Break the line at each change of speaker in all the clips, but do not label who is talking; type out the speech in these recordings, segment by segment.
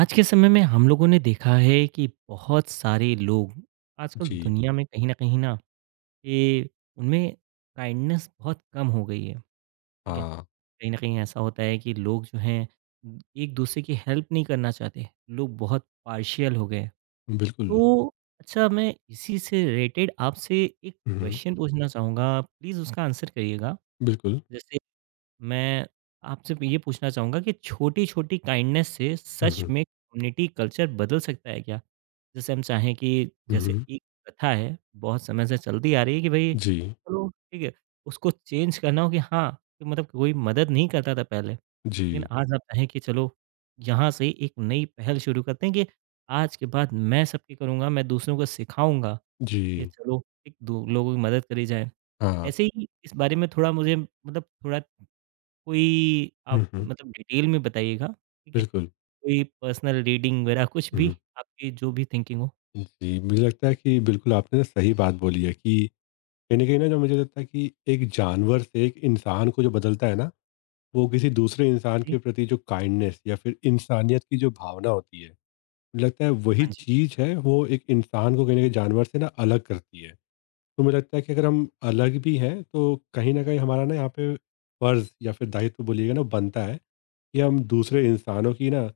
आज के समय में हम लोगों ने देखा है कि बहुत सारे लोग आजकल
जी,
दुनिया में कहीं न कहीं ना ये उनमें काइंडनेस बहुत कम हो गई है, ठीक है?
हाँ,
कहीं न कहीं ऐसा होता है कि लोग जो हैं एक-दूसरे की हेल्प नहीं करना चाहते, लोग बहुत पार्शियल हो गए हैं।
बिल्कुल।
तो अच्छा मैं इसी से रिलेटेड आपसे एक
हुँ, हुँ,
क्वेश्चन पूछना चाहूँगा, प्लीज़ उसका आंसर करिएगा।
बिल्कुल।
जैसे मैं आपसे ये पूछना चाहूँगा कि छोटी-छोटी काइंडनेस से
हुँ,
सच
हुँ,
में कम्युनिटी कल्चर बदल सकता है क्या? जैसे हम चाहें कि
हुँ,
जैसे
हुँ।
एक प्रथा है, बहुत समय से चलती आ रही है कि भई
जी,
चलो ठीक है, उसको चेंज करना हो कि हाँ, कि मतलब कोई मदद नहीं करता था पहले। लेकिन
जी,
आज आप चाहें कि चलो यहाँ से एक नई पहल शुरू करते हैं कि आज के बाद मैं सब के करूँगा, मैं दूसरों को सिखाऊँगा कि
जी,
चलो एक दो लोगों की मदद करी जाए।
हाँ।
ऐसे ही इस बारे में थोड़ा मुझे मतलब थोड़ा कोई आप
हुँ, हुँ,
मतलब डिटेल में बताइएगा, ठीक है?
बिल्कुल।
कोई पर्सनल रीडिंग वगैरह कुछ भी
हुँ,
आपकी जो भी थिंकिंग हो।
जी, मुझे लगता है कि बिल्कुल आपने सही बात बोली है कि कहीं न कहीं ना जो मुझे लगता है कि एक जानवर से एक इंसान को जो बदलता है ना, वो किसी दूसरे इंसान
जी,
के प्रति जो काइंडनेस या फिर इंसानियत की जो भावना होती है, मुझे लगता है
हाँ
वही
जी,
चीज़ है, वो एक इंसान को कहीं न कहीं जानवर से ना अलग करती है। तो मुझे लगता है कि अगर हम अलग भी हैं तो कहीं न कहीं हमारा ना यहाँ पे फ़र्ज़ या फिर दायित्व बोलिएगा ना बनता है कि हम दूसरे इंसानों की ना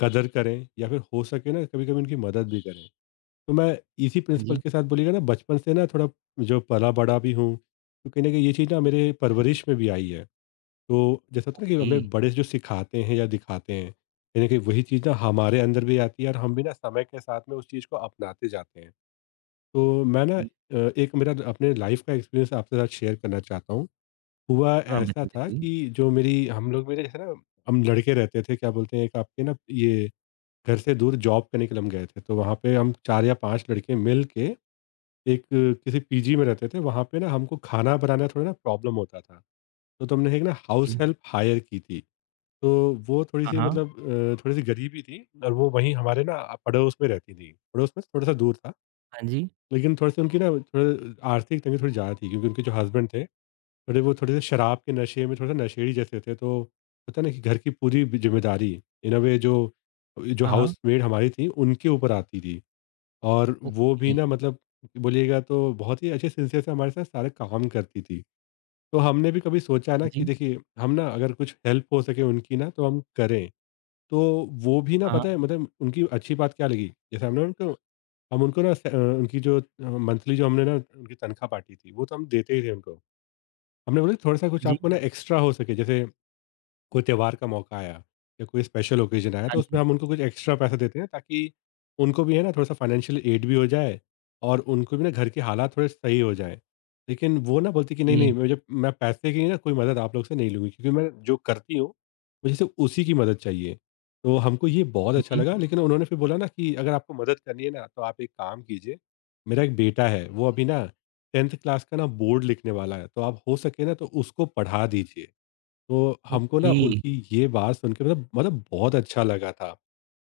कदर करें या फिर हो सके ना कभी-कभी उनकी मदद भी करें। तो मैं इसी
हाँ
प्रिंसिपल
जी,
के साथ बोलिएगा ना बचपन से ना थोड़ा जो पला-बड़ा भी हूँ, तो कहीं न कहीं ये चीज़ ना मेरे
हाँ जी।
परवरिश में भी आई है। तो जैसा होता है ना कि
ओके,
हमें बड़े जो सिखाते हैं या दिखाते हैं, कहीं न कहीं वही चीज़ ना हमारे अंदर भी आती है और हम भी ना समय के साथ में उस चीज़ को अपनाते जाते हैं। तो मैं ना
ओके।
एक मेरा अपने लाइफ़ का एक्सपीरियंस आपके साथ शेयर करना चाहता हूँ। हुआ
हाँ,
ऐसा
बताइए,
था
बताइए।
कि जो मेरी हम लोग मेरे जैसे ना हम लड़के रहते थे, क्या बोलते हैं एक आपके ना ये घर से दूर जॉब करने के लिए हम गए थे। तो वहाँ पे हम 4 या 5 लड़के मिल के एक किसी पीजी में रहते थे। वहाँ पे ना हमको खाना बनाना थोड़ा ना प्रॉब्लम होता था। तो हमने एक ना हाउस
जी,
हेल्प हायर की थी। तो वो
हाँ,
थोड़ी-सी
हाँ।
मतलब थोड़ी-सी गरीब ही थी और वो वहीं हमारे ना पड़ोस में रहती थी। पड़ोस में थोड़ा-सा दूर था।
हाँ जी,
लेकिन थोड़े-से उनकी ना थोड़े आर्थिक तंगी थोड़ी ज़्यादा थी क्योंकि उनके जो हस्बैंड थे, थोड़े वो थोड़े-से शराब के नशे में थोड़ा-सा नशेड़ी जैसे थे, तो होता है ना कि घर की पूरी ब ज़िम्मेदारी इन अ वे जो जो
हाँ, हाँ।
हाउसमेड हमारी थी, उनके ऊपर आती थी। और वो भी
ओके,
ना मतलब बोलिएगा तो बहुत ही अच्छे सिंसियर से हमारे साथ सारे काम करती थी। तो हमने भी कभी सोचा
हाँ
ना कि
जी,
देखिए, हम ना अगर कुछ हेल्प हो सके उनकी ना तो हम करें। तो वो भी ना
हाँ, हाँ।
पता है मतलब उनकी अच्छी बात क्या लगी, जैसे हमने उनको हम उनको ना उनकी जो मंथली जो हमने ना उनकी तनख्वाह बाँटी थी, वो तो हम देते ही थे उनको। हमने बोला थोड़ा-सा
हाँ
कुछ
जी,
आपको ना एक्स्ट्रा हो सके, जैसे कोई त्योहार का मौका आया या कोई स्पेशल ओकेजन आया
हाँ
तो
जी।
उसमें हम उनको कुछ एक्स्ट्रा पैसा देते हैं, ताकि उनको भी है ना थोड़ा सा फाइनेंशियल एड भी हो जाए और उनको भी ना घर के हालात थोड़े सही हो जाए। लेकिन वो ना बोलती कि नहीं
ये,
नहीं, मुझे मैं पैसे की ना कोई मदद आप लोग से नहीं लूँगी, क्योंकि मैं जो करती हूँ मुझे सिर्फ उसी की मदद चाहिए। तो हमको ये बहुत
हाँ
अच्छा
जी,
लगा, लेकिन उन्होंने फिर बोला ना कि अगर आपको मदद करनी है ना तो आप एक काम कीजिए, मेरा एक बेटा है वो अभी ना टेंथ क्लास का ना बोर्ड लिखने वाला है, तो आप हो सके ना तो उसको पढ़ा दीजिए। तो हमको ना
ओके।
उनकी ये बात सुन के मतलब बहुत अच्छा लगा था।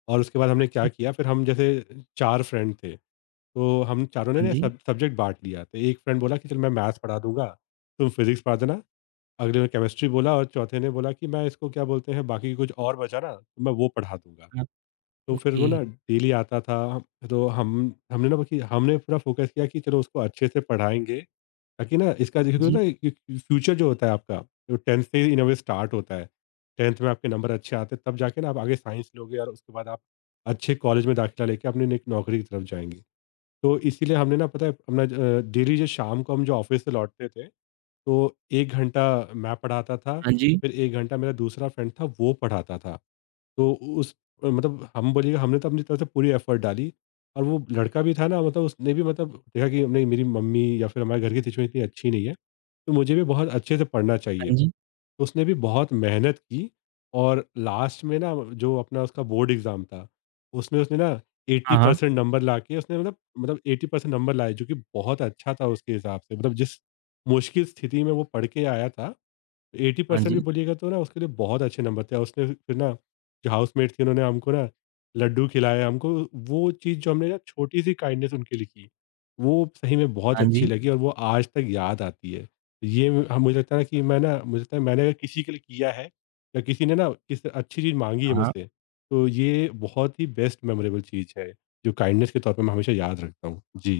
और उसके बाद
हाँ
हमने क्या
जी,
किया, फिर हम जैसे 4 फ्रेंड थे, तो हम चारों ने
हाँ
ना
जी,
सब सब्जेक्ट बाँट लिया। तो एक फ्रेंड बोला कि चल मैं मैथ्स पढ़ा दूँगा, तुम फिज़िक्स पढ़ा देना, अगले ने केमिस्ट्री बोला और चौथे ने बोला कि मैं इसको क्या बोलते हैं बाकी कुछ और बचा ना तो मैं वो पढ़ा दूँगा।
हाँ।
तो फिर वो
ओके,
ना हुँ। डेली आता था, तो हम हमने ना, बल्कि हमने पूरा फ़ोकस किया कि चलो उसको अच्छे से पढ़ाएँगे, ताकि ना इसका
हाँ
देखिए
जी,
ना फ्यूचर जो होता है आपका, जो 10th से इन अ वे स्टार्ट होता है। 10th में आपके नंबर अच्छे आते हैं, तब जाके ना आप आगे साइंस लोगे और उसके बाद आप अच्छे कॉलेज में दाखिला लेके अपनी एक नौकरी की तरफ जाएंगे। तो इसीलिए हमने ना पता है अपना डेली जो शाम को हम जो ऑफिस से लौटते थे, तो एक घंटा मैं पढ़ाता था,
हाँ जी,
फिर एक घंटा मेरा दूसरा फ्रेंड था वो पढ़ाता था। तो उस मतलब हम बोलिए हमने तो अपनी तरफ से पूरी एफर्ट डाली, और वो लड़का भी था ना मतलब उसने भी मतलब देखा कि नहीं, मेरी मम्मी या फिर हमारे घर की सिचुएशन इतनी अच्छी नहीं है, तो मुझे भी बहुत अच्छे से पढ़ना चाहिए।
हाँ जी।
तो उसने भी बहुत मेहनत की और लास्ट में ना जो अपना उसका बोर्ड एग्ज़ाम था, उसमें उसने ना
हाँ, हाँ।
80% नंबर लाके उसने मतलब 80% नंबर लाए, जो कि बहुत अच्छा था उसके हिसाब से। मतलब जिस मुश्किल स्थिति में वो पढ़ के आया था,
हाँ
80% भी
जी,
बोलिएगा तो ना उसके लिए बहुत अच्छे नंबर थे, और उसने फिर ना जो हाउसमेट थी उन्होंने हमको ना लड्डू खिलाया हमको। वो चीज़ जो हमने ना छोटी सी काइंडनेस उनके लिए की, वो सही में बहुत
हाँ
अच्छी
जी,
लगी और वो आज तक याद आती है। ये म- हम मुझे लगता है ना कि मैं ना मुझे लगता है मैंने अगर किसी के लिए किया है या किसी ने ना किसी अच्छी चीज़ मांगी है
हाँ, हाँ।
मुझसे, तो ये बहुत ही बेस्ट मेमोरेबल चीज़ है, जो काइंडनेस के तौर पर मैं हमेशा याद रखता हूँ जी।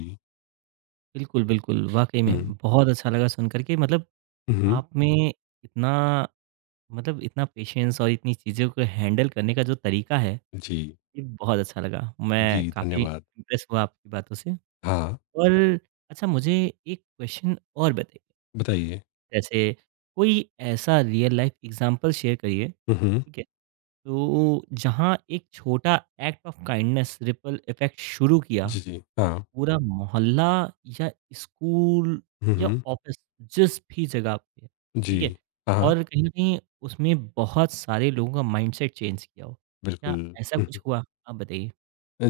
बिल्कुल, बिल्कुल, वाक़ई में
हम्म।
बहुत अच्छा लगा सुन कर के मतलब
हम्म,
आप में इतना मतलब इतना पेशेंस और इतनी चीज़ों को हैंडल करने का जो तरीका है,
जी।
ये बहुत अच्छा लगा।
जी,
मैं काफ़ी
धन्यवाद।
इम्प्रेस हुआ आपकी बातों से।
हाँ।
और अच्छा मुझे एक क्वेश्चन और बताइए,
बताइए।
जैसे कोई ऐसा रियल लाइफ़ एग्ज़ाम्पल शेयर करिए,
हम्म।
ठीक है? तो जहाँ एक छोटा act of kindness ripple effect शुरू किया
जी, जी। हाँ।
पूरा मोहल्ला या स्कूल
हुँ,
या
हुँ।
ऑफिस जिस भी जगह पे, ठीक है?
जी। हाँ, हाँ,
और कहीं न कहीं उसमें बहुत सारे लोगों का माइंडसेट चेंज किया हो। क्या
बिल्कुल।
ऐसा
हुँ,
कुछ
हुँ।
हुआ? आप बताइए।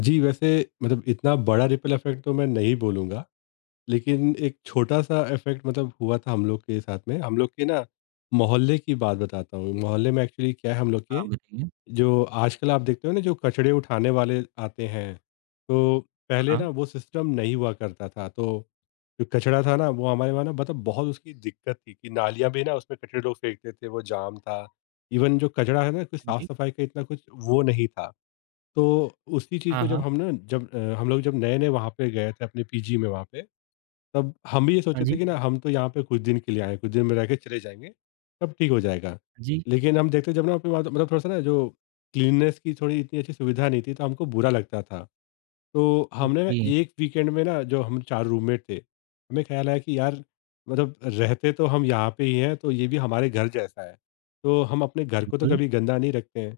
जी, वैसे मतलब इतना बड़ा रिपल इफ़ेक्ट तो मैं नहीं बोलूँगा, लेकिन एक छोटा-सा इफ़ेक्ट मतलब हुआ था हम लोग के साथ में। हम लोग के ना मोहल्ले की बात बताता हूँ। मोहल्ले में एक्चुअली क्या है, हम लोग
हाँ,
के
बताइए।
जो आजकल आप देखते हो ना जो कचड़े उठाने वाले आते हैं, तो पहले
हाँ,
ना वो सिस्टम नहीं हुआ करता था। तो जो कचड़ा था ना वो हमारे वहाँ ना मतलब बहुत उसकी दिक्कत थी कि नालियाँ भी ना उसमें कचड़े लोग फेंकते थे, वो जाम था। इवन जो कचड़ा है ना, कोई
हाँ जी।
साफ-सफाई का इतना कुछ वो नहीं था। तो उसी चीज़
हाँ,
को जब
हाँ।
हम ना हम लोग जब नए-नए वहाँ पे गए थे अपने पीजी में वहाँ पे, तब हम भी ये
हाँ
सोचे थे
जी,
कि ना हम तो यहाँ पे कुछ दिन के लिए आए हैं, कुछ दिन में रह के चले जाएँगे, तब ठीक हो जाएगा।
हाँ जी।
लेकिन हम देखते जब ना अपनी वहाँ मतलब थोड़ा-सा ना जो क्लीननेस की थोड़ी इतनी अच्छी सुविधा नहीं थी, तो हमको बुरा लगता था। तो हमने ना
ओके,
एक वीकेंड में ना जो हम 4 रूममेट थे, हमें ख़्याल आया कि यार, मतलब रहते तो हम यहाँ पे ही हैं, तो ये भी हमारे घर जैसा है। तो हम अपने घर को तो
बिल्कुल।
कभी गंदा नहीं रखते हैं।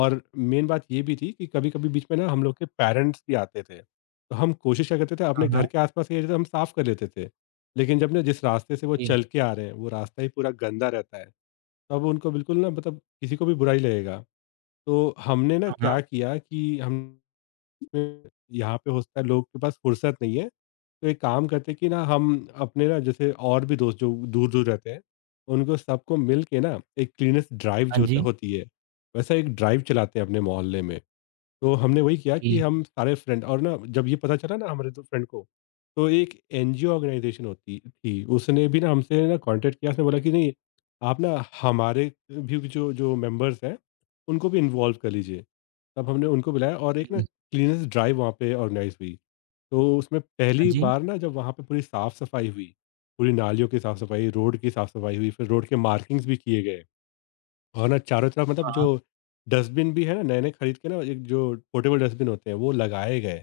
और मेन बात ये भी थी कि कभी-कभी बीच में ना हम लोग के पेरेंट्स भी आते थे। तो हम कोशिश क्या करते थे,
हाँ,
अपने
हाँ।
घर के आस-पास एरिया तो हम साफ़ कर लेते थे। लेकिन जब ना जिस रास्ते से वो
ओके।
चल के आ रहे हैं, वो रास्ता ही पूरा गंदा रहता है। तब उनको बिल्कुल ना मतलब किसी को भी बुरा ही लगेगा। तो हमने ना
हाँ, हाँ।
क्या किया कि हम में यहाँ पे होता है, लोग के पास फुर्सत नहीं है। तो एक काम करते हैं कि ना हम अपने ना, जैसे और भी दोस्त जो दूर-दूर रहते हैं, उनको सबको मिल के ना एक क्लीनेस्ट ड्राइव
हाँ
जो होता
जी।
होती है, वैसा एक ड्राइव चलाते हैं अपने मोहल्ले में। तो हमने वही किया
ओके,
कि हम सारे फ्रेंड, और ना जब ये पता चला ना हमारे दो फ्रेंड को, तो एक एनजीओ ऑर्गेनाइजेशन होती थी उसने भी ना हमसे ना कांटेक्ट किया, उसने बोला कि नहीं, आप ना हमारे भी जो जो मेंबर्स हैं उनको भी इन्वॉल्व कर लीजिए। तब हमने उनको बुलाया और एक ना
ओके।
क्लीनेस ड्राइव वहाँ पे ऑर्गेनाइज हुई। तो उसमें
हाँ
पहली
जी।
बार ना जब वहाँ पे पूरी साफ सफाई हुई, पूरी नालियों की साफ सफाई, रोड की साफ सफाई हुई, फिर रोड के मार्किंग्स भी किए गए, और ना चारों तरफ मतलब
हाँ,
जो
हाँ।
डस्टबिन भी है ना नए-नए खरीद के ना, एक जो पोर्टेबल डस्टबिन होते हैं वो लगाए गए।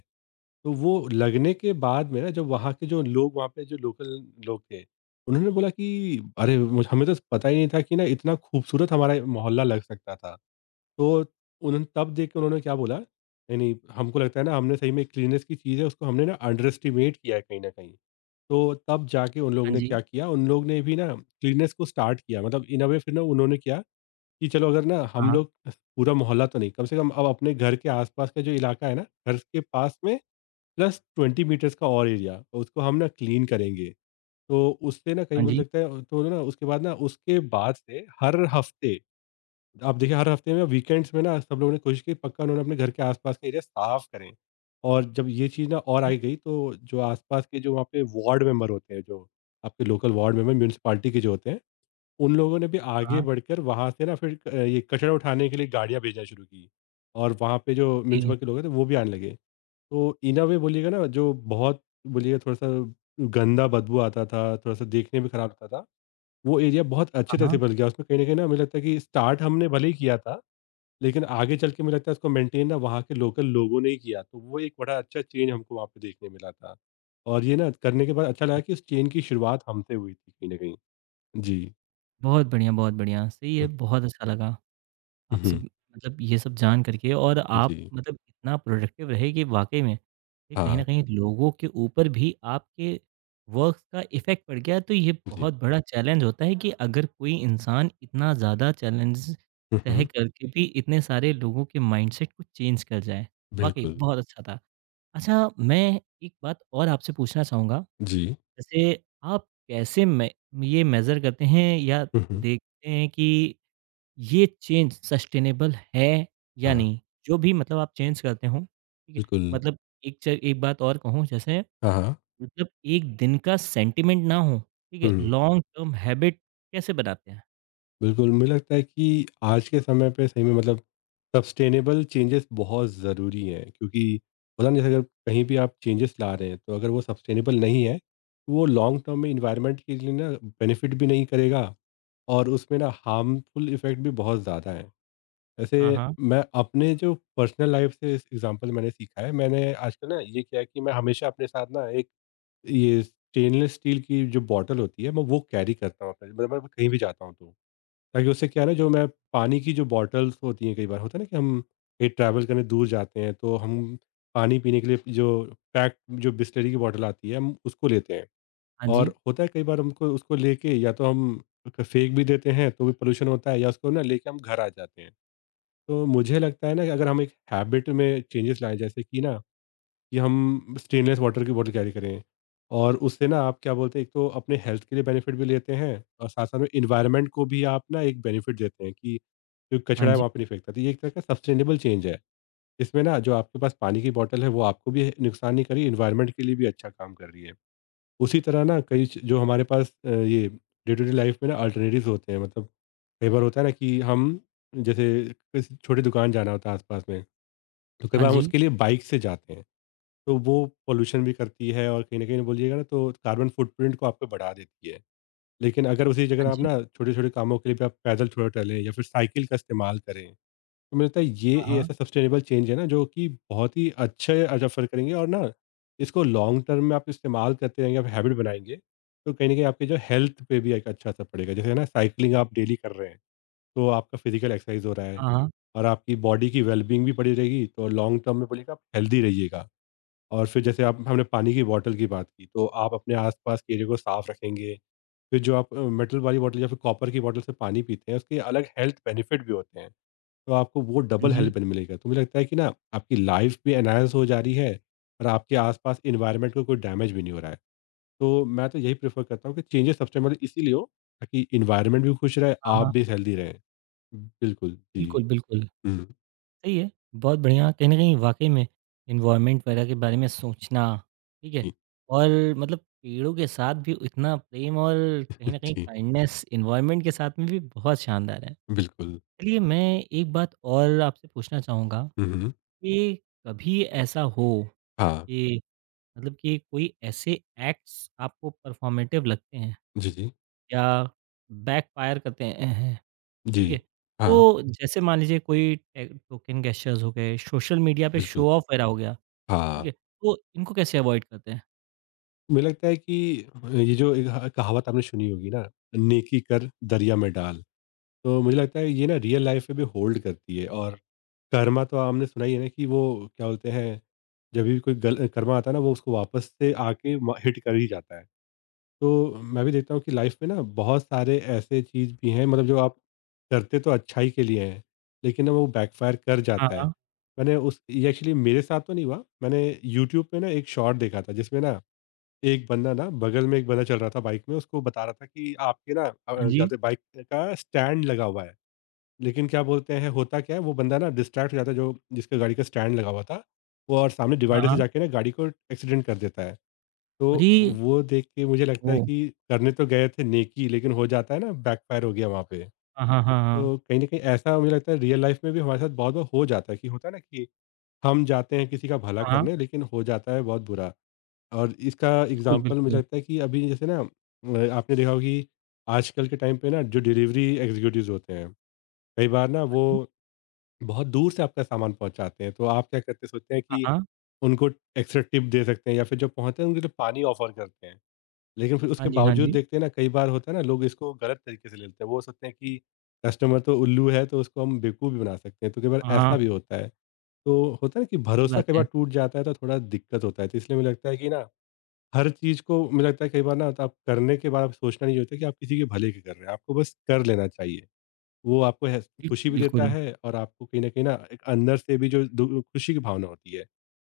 तो वो लगने के बाद में ना जब वहाँ के जो लोग वहाँ पे जो लोकल लोग थे, उन्होंने बोला कि अरे! मुझ हमें तो पता ही नहीं था कि ना इतना खूबसूरत हमारा मोहल्ला लग सकता था। तो उन्होंने तब देख के उन्होंने क्या बोला, नहीं, नहीं हमको लगता है ना हमने सही में क्लीननेस की चीज़ है उसको हमने ना अंडर एस्टिमेट किया है कहीं न कहीं। तो तब जाके उन लोगों
हाँ
ने
जी।
क्या किया, उन लोग ने भी ना क्लीननेस को स्टार्ट किया, मतलब इन अ वे फिर ना उन्होंने क्या कि चलो अगर ना
हाँ,
हम
हाँ।
लोग पूरा मोहल्ला तो नहीं, कम से कम अब अपने घर के आसपास का जो इलाका है ना, घर के पास में प्लस 20 मीटर्स का और एरिया, उसको हम ना क्लीन करेंगे। तो उससे ना कहीं
हाँ
मुझे
जी।
लगता है तो ना उसके बाद से हर हफ्ते आप देखिए, हर हफ्ते में वीकेंड्स में ना सब लोगों ने कोशिश की पक्का उन्होंने अपने घर के आसपास का एरिया साफ करें। और जब ये चीज़ ना और आई गई तो जो आसपास के जो वहाँ पे वार्ड मेंबर होते हैं, जो आपके लोकल वार्ड मेंबर म्यूनसिपाली के जो होते हैं, उन लोगों ने भी
हाँ,
आगे
हाँ।
बढ़कर वहाँ से ना फिर क ये कचरा उठाने के लिए गाड़ियाँ भेजना शुरू की। और वहाँ पे जो
ओके।
म्युनिसिपल के लोग हैं तो वो भी आने लगे। तो इन अ वे बोलिएगा ना जो बहुत बोलिए थोड़ा-सा गंदा बदबू आता था, थोड़ा-सा देखने में ख़राब लगता था, वो एरिया बहुत
हाँ,
अच्छे तरह से
हाँ।
बन गया। उसमें कहीं न कहीं ना मुझे लगता है कि स्टार्ट हमने भले ही किया था, लेकिन आगे चल के मुझे लगता है उसको मेंटेन ना वहाँ के लोकल लोगों ने ही किया। तो वो एक बड़ा अच्छा चेंज हमको वहाँ पे देखने मिला था। और ये ना करने के बाद अच्छा
ए।
लगा कि उस चेन की शुरुआत हमसे हुई थी कहीं न कहीं। जी।
बहुत बढ़िया, बहुत बढ़िया। सही है,
हुँ,
बहुत अच्छा लगा। आपसे
हुँ,
भी मतलब ये सब जान करके और आप
जी।
मतलब इतना प्रोडक्टिव रहे कि वाक़ई में ये कहीं न
हाँ,
कहीं लोगों के ऊपर भी आपके वर्क का इफ़ेक्ट पड़ गया। तो ये
जी।
बहुत बड़ा चैलेंज होता है कि अगर कोई इंसान इतना ज़्यादा चैलेंज
हुँ,
तय
हुँ,
करके भी इतने सारे लोगों के माइंडसेट को चेंज कर जाए। वाक़ई
बिल्कुल।
बहुत अच्छा था। अच्छा मैं एक बात और आपसे पूछना चाहूँगा,
जी।
जैसे आप कैसे में ये मेज़र करते हैं या
हुँ, हुँ।
देखते हैं कि ये चेंज सस्टेनेबल है या
हाँ,
नहीं? जो भी मतलब आप चेंज करते हो, ठीक है?
बिल्कुल।
मतलब एक च एक बात और कहूँ जैसे
हाँ, हाँ।
मतलब एक दिन का सेंटिमेंट ना हो, ठीक है?
हुँ,
लॉन्ग टर्म हैबिट कैसे बनाते हैं?
बिल्कुल, मुझे लगता है कि आज के समय पे सही में मतलब सस्टेनेबल चेंजेज़ बहुत ज़रूरी हैं, क्योंकि पता नहीं, जैसे अगर कहीं भी आप चेंजेज़ ला रहे हैं, तो अगर वो सस्टेनेबल नहीं है, तो वो लॉन्ग टर्म में एनवायरनमेंट के लिए ना बेनिफिट भी नहीं करेगा और उसमें ना हार्मफुल इफ़ेक्ट भी बहुत ज़्यादा है। वैसे
हाँ, हाँ।
मैं अपने जो पर्सनल लाइफ़ से इस एग्ज़ाम्पल मैंने सीखा है, मैंने आजकल ना ये किया है कि मैं हमेशा अपने साथ ना एक ये स्टेनलेस स्टील की जो बॉटल होती है, मैं वो कैरी करता हूँ अपने, मतलब मैं कहीं भी जाता हूँ तो। ताकि उससे क्या है ना जो मैं पानी की जो बॉटल्स होती हैं, कई बार होता है ना कि हम कहीं ट्रैवल करने दूर जाते हैं तो हम पानी पीने के लिए पैक जो बिसलेरी की बॉटल आती है हम उसको लेते हैं।
हाँ जी,
और होता है कई बार हमको उसको लेके या तो हम क फेंक भी देते हैं तो भी पॉल्यूशन होता है, या उसको ना लेके हम घर आ जाते हैं। तो मुझे लगता है ना कि अगर हम एक हैबिट में चेंजेस लाएँ, जैसे कि ना कि हम स्टेनलेस वाटर की बोतल कैरी करें, और उससे ना आप क्या बोलते हैं, एक तो अपने हेल्थ के लिए बेनिफिट भी लेते हैं और साथ साथ में इन्वायरमेंट को भी आप ना एक बेनिफिट देते हैं कि जो
हाँ
कचरा है
जी,
वहाँ पे नहीं फेंकता, तो ये एक तरह का सस्टेनेबल चेंज है। इसमें ना जो आपके पास पानी की बोतल है वो आपको भी नुकसान नहीं कर रही, इन्वायरमेंट के लिए भी अच्छा काम कर रही है। उसी तरह ना जो हमारे पास ये डे टू डे लाइफ में ना अल्टरनेटिव होते हैं, मतलब कई बार होता है ना कि हम, जैसे किसी छोटी दुकान जाना होता है आसपास में, तो कई
हाँ
बार हम
जी,
उसके लिए बाइक से जाते हैं, तो वो पॉल्यूशन भी करती है और कहीं न कहीं बोलिएगा ना तो कार्बन फुटप्रिंट को आपको बढ़ा देती है। लेकिन अगर उसी जगह
हाँ
आप
जी,
ना छोटे-छोटे कामों के लिए भी आप पैदल थोड़ा टहलें या फिर साइकिल का इस्तेमाल करें, तो मुझे लगता है
हाँ,
ये
हाँ,
ऐसा सस्टेनेबल चेंज है ना जो कि बहुत ही अच्छे असर करेंगे। और ना इसको लॉन्ग टर्म में आप इस्तेमाल करते रहेंगे, आप हैबिट बनाएँगे, तो कहीं न कहीं आपके जो हेल्थ पे भी एक अच्छा असर पड़ेगा। जैसे ना साइकिलिंग आप डेली कर रहे हैं, तो आपका फिज़िकल एक्सरसाइज़ हो रहा है
हाँ, हाँ,
और आपकी बॉडी की वेल-बीइंग भी बढ़ी रहेगी, तो लॉन्ग टर्म में बोलिएगा आप हेल्दी रहिएगा। और फिर जैसे आप, हमने पानी की बॉटल की बात की, तो आप अपने आस-पास के एरिया को साफ रखेंगे। फिर जो आप मेटल वाली बॉटल या फिर कॉपर की बॉटल से पानी पीते हैं, उसके अलग हेल्थ बेनिफिट भी होते हैं। तो आपको वो
हाँ
डबल
जी,
हेल्प बेन मिलेगा। तो मुझे लगता है कि ना आपकी लाइफ़ भी एनहांस हो जा रही है और आपके आस-पास एनवायरनमेंट को कोई डैमेज भी नहीं हो रहा है। तो मैं तो यही प्रेफ़र करता हूँ कि चेंजेज़ सबसे पहले इसीलिए हो ताकि एनवायरनमेंट भी खुश रहे,
हाँ,
आप
हाँ।
भी हेल्दी रहें। बिल्कुल, जी।
बिल्कुल, बिल्कुल।
हुँ,
सही है, बहुत बढ़िया। कहीं न कहीं वाक़ई में एनवायरनमेंट वगैरह के बारे में सोचना, ठीक है?
जी,
और मतलब पेड़ों के साथ भी इतना प्रेम और कहीं न कहीं
जी,
काइंडनेस एनवायरनमेंट के साथ में भी बहुत शानदार है।
बिल्कुल।
चलिए मैं एक बात और आपसे पूछना चाहूँगा
हुँ, हुँ।
कि कभी ऐसा हो
हाँ।
कि मतलब कि कोई ऐसे एक्ट्स आपको परफॉर्मेटिव लगते हैं
जी, जी।
या बैकफ़ायर करते हैं?
जी।
ठीक है?
हाँ,
तो जैसे मान लीजिए कोई टे टोकन गेस्चर्स हो गए, सोशल मीडिया पे
बिल्कुल।
शो ऑफ वगैरह हो गया, ठीक
हाँ,
है? तो इनको कैसे अवॉइड करते हैं?
मुझे लगता है कि ये जो एक ह कहावत आपने सुनी होगी ना, "नेकी कर, दरिया में डाल।" तो मुझे लगता है ये ना रियल लाइफ़ में भी होल्ड करती है। और कर्मा तो आपने सुना ही है ना कि वो क्या बोलते हैं, जब भी कोई गल कर्मा आता है ना, वो उसको वापस से आके म हिट कर ही जाता है। तो मैं भी देखता हूँ कि लाइफ़ में ना बहुत सारे ऐसे चीज़ भी हैं, मतलब जो आप करते तो अच्छाई के लिए हैं, लेकिन ना वो बैकफ़ायर कर
हाँ,
जाता है।
हाँ।
मैंने उस ये एक्चुअली मेरे साथ तो नहीं हुआ, मैंने यूट्यूब पे ना एक शॉर्ट देखा था जिसमें ना एक बंदा ना बगल में एक बंदा चल रहा था बाइक में, उसको बता रहा था कि आपके ना क्या
हाँ जी।
बोलते हैं, बाइक का स्टैंड लगा हुआ है। लेकिन क्या बोलते हैं, होता क्या है, वो बंदा ना डिस्ट्रैक्ट हो जाता है जो जिसके गाड़ी का स्टैंड लगा हुआ था, वो और सामने
हाँ,
डिवाइडर से
हाँ।
जाके ना गाड़ी को एक्सीडेंट कर देता है। तो
अरे!
वो देख के मुझे लगता है
ओह!
कि करने तो गए थे नेकी, लेकिन हो जाता है ना, बैकफायर हो गया वहाँ पे।
हाँ, हाँ, हाँ, हाँ।
तो कहीं न कहीं ऐसा मुझे लगता है रियल लाइफ़ में भी हमारे साथ बहुत बार हो जाता है कि होता है ना कि हम जाते हैं किसी का भला
हाँ, हाँ।
करने लेकिन हो जाता है बहुत बुरा। और इसका
बिल्कुल,
एग्ज़ाम्पल मुझे
बिल्कुल।
लगता है कि अभी जैसे ना आपने देखा होगा कि आजकल के टाइम पे ना जो डिलीवरी एग्जीक्यूटिव्स होते हैं, कई बार ना
हाँ
वो
जी।
बहुत दूर से आपका सामान पहुँचाते हैं, तो आप क्या करते हैं, सोचते हैं
हाँ,
कि
हाँ।
उनको एक्स्ट्रा टिप दे सकते हैं या फिर जब पहुँचते हैं उनके लिए पानी ऑफ़र करते हैं। लेकिन फिर
हाँ
उसके
जी, हाँ
बावजूद
जी।
देखते हैं ना, कई बार होता है ना, लोग इसको गलत तरीके से ले लेते हैं। वो सोचते हैं कि कस्टमर तो उल्लू है, तो उसको हम बेवकूफ़ भी बना सकते हैं, तो कई बार
हाँ,
ऐसा
हाँ।
भी होता है। तो होता है ना कि
सही
भरोसा कई
बात
बार
है।
टूट जाता है, तो थोड़ा दिक्कत होता है, तो इसलिए मुझे लगता है कि ना, हर चीज़ को मुझे लगता है कई बार ना तो आप करने के बाद आप सोचना नहीं होता कि आप किसी के भले के कर रहे हैं, आपको बस कर लेना चाहिए। वो आपको है खुशी
बिल्कुल,
भी देता
बिल्कुल।
है और आपको कहीं न कहीं ना एक अंदर से भी जो दु खुशी की भावना होती है,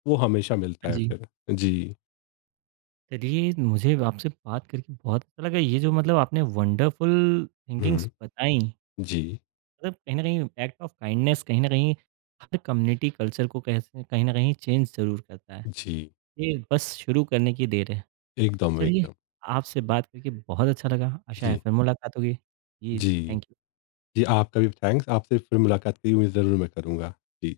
वो हमेशा मिलता
हाँ
है
जी।
फिर। जी।
चलिए, मुझे आपसे बात करके बहुत अच्छा लगा। ये जो मतलब आपने वंडरफुल थिंकिंग्स
हुँ।
बताई
जी,
मतलब कहीं न कहीं एक्ट ऑफ काइंडनेस कहीं न कहीं हर कम्युनिटी कल्चर को कह स कहीं न कहीं चेंज ज़रूर करता है।
जी।
ये बस शुरू करने की देर है।
एकदम,
चलिए,
एकदम।
आपसे बात करके बहुत अच्छा लगा। आशा है
जी,
फिर मुलाकात होगी। जी,
जी।
Thank you.
जी, आपका भी थैंक्स। आपसे फिर मुलाकात की उम्मीद ज़रूर मैं करूँगा। जी।